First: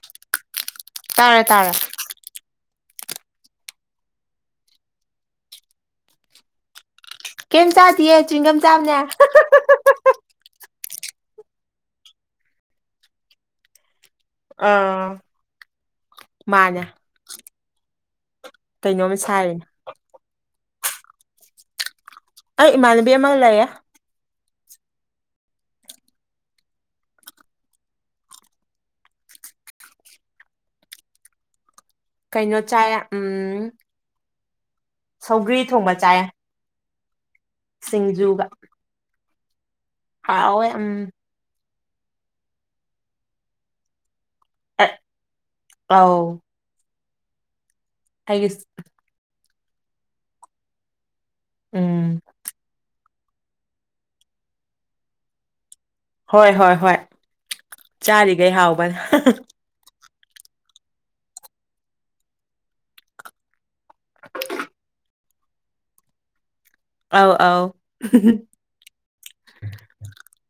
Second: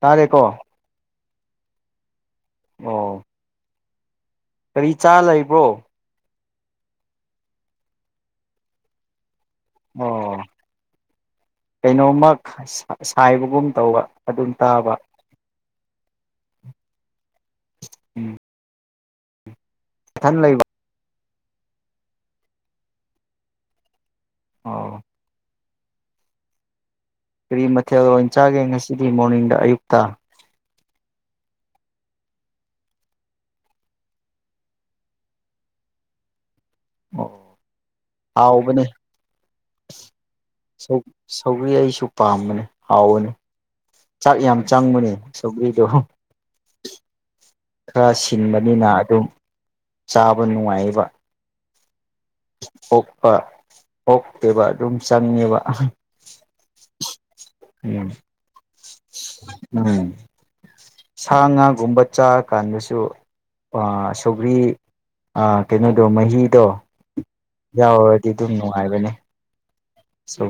ꯇꯥꯔꯦꯀꯣ ꯇꯥꯔꯦ ꯇꯥꯔꯦ ꯑꯣ ꯀꯔꯤ ꯆꯥ ꯂꯩꯕ꯭ꯔꯣ ꯀꯝ ꯆꯥ ꯊꯌꯦ ꯆ꯭ꯤꯡꯒꯝ ꯆꯥꯕꯅꯦ ꯑꯣ ꯀꯩꯅꯣꯝꯃ ꯁꯥꯏꯕꯒꯨꯝ ꯇꯧꯕ ꯑꯗꯨꯝ ꯇꯥꯕ ꯑꯥ ꯃꯥꯅꯦ ꯀꯩꯅꯣꯝꯃ ꯁꯥꯏꯔꯤꯅ ꯀꯊꯅ ꯂꯩꯕ ꯑꯩ ꯃꯥꯅꯕꯤꯑꯃ ꯂꯧꯌꯦ ꯑꯣ ꯀꯔꯤ ꯃꯊꯦꯜ ꯂ ꯑꯣꯏꯅ ꯆꯥꯒꯦ ꯉꯁꯤꯗꯤ ꯃꯣꯔꯅꯤꯡꯗ ꯑꯌꯨꯛꯇ ꯀꯩꯅꯣ ꯆꯥꯏ ꯎꯝ ꯁꯧꯒ꯭ꯔꯤ ꯊꯣꯡꯕ ꯆꯥꯏ ꯍꯥꯎꯕꯅꯦ ꯍꯥꯎꯋꯦ ꯎꯝ ꯁꯧꯒ꯭ꯔꯤ ꯑꯩꯁꯨ ꯄꯥꯝꯕꯅꯦ ꯍꯥꯎꯕꯅꯤ ꯆꯥꯛ ꯌꯥꯝ ꯑꯦ ꯆꯪꯕꯅꯦ ꯁꯧꯒ꯭ꯔꯤꯗꯣ ꯑꯧ ꯈꯔ ꯑꯩꯒꯤ ꯁꯤꯟꯕꯅꯤꯅ ꯑꯗꯨꯝ ꯆꯥꯕ ꯅꯨꯡꯉꯥꯏꯕ ꯎꯝ ꯄꯣꯛꯄ ꯄꯇꯦꯕ ꯑꯗꯨꯝ ꯆꯪꯉꯦꯕ ꯍꯣꯏ ꯍꯣꯏ ꯍꯣꯏ ꯎꯝ ꯆꯥꯔꯤꯈꯩ ꯍꯥꯎꯕꯅꯦ ꯎꯝ ꯁꯥ ꯉꯥꯒꯨꯝꯕ ꯆꯥꯔꯀꯥꯟꯗꯁꯨ ꯁꯧꯒ꯭ꯔꯤ ꯀꯩꯅꯣꯗꯣ ꯃꯍꯤꯗꯣ ꯑꯧ ꯑꯧ ꯌꯥꯎꯔꯔꯗꯤ ꯑꯗꯨꯝ ꯅꯨꯡꯉꯥꯏꯕꯅꯦ ꯁ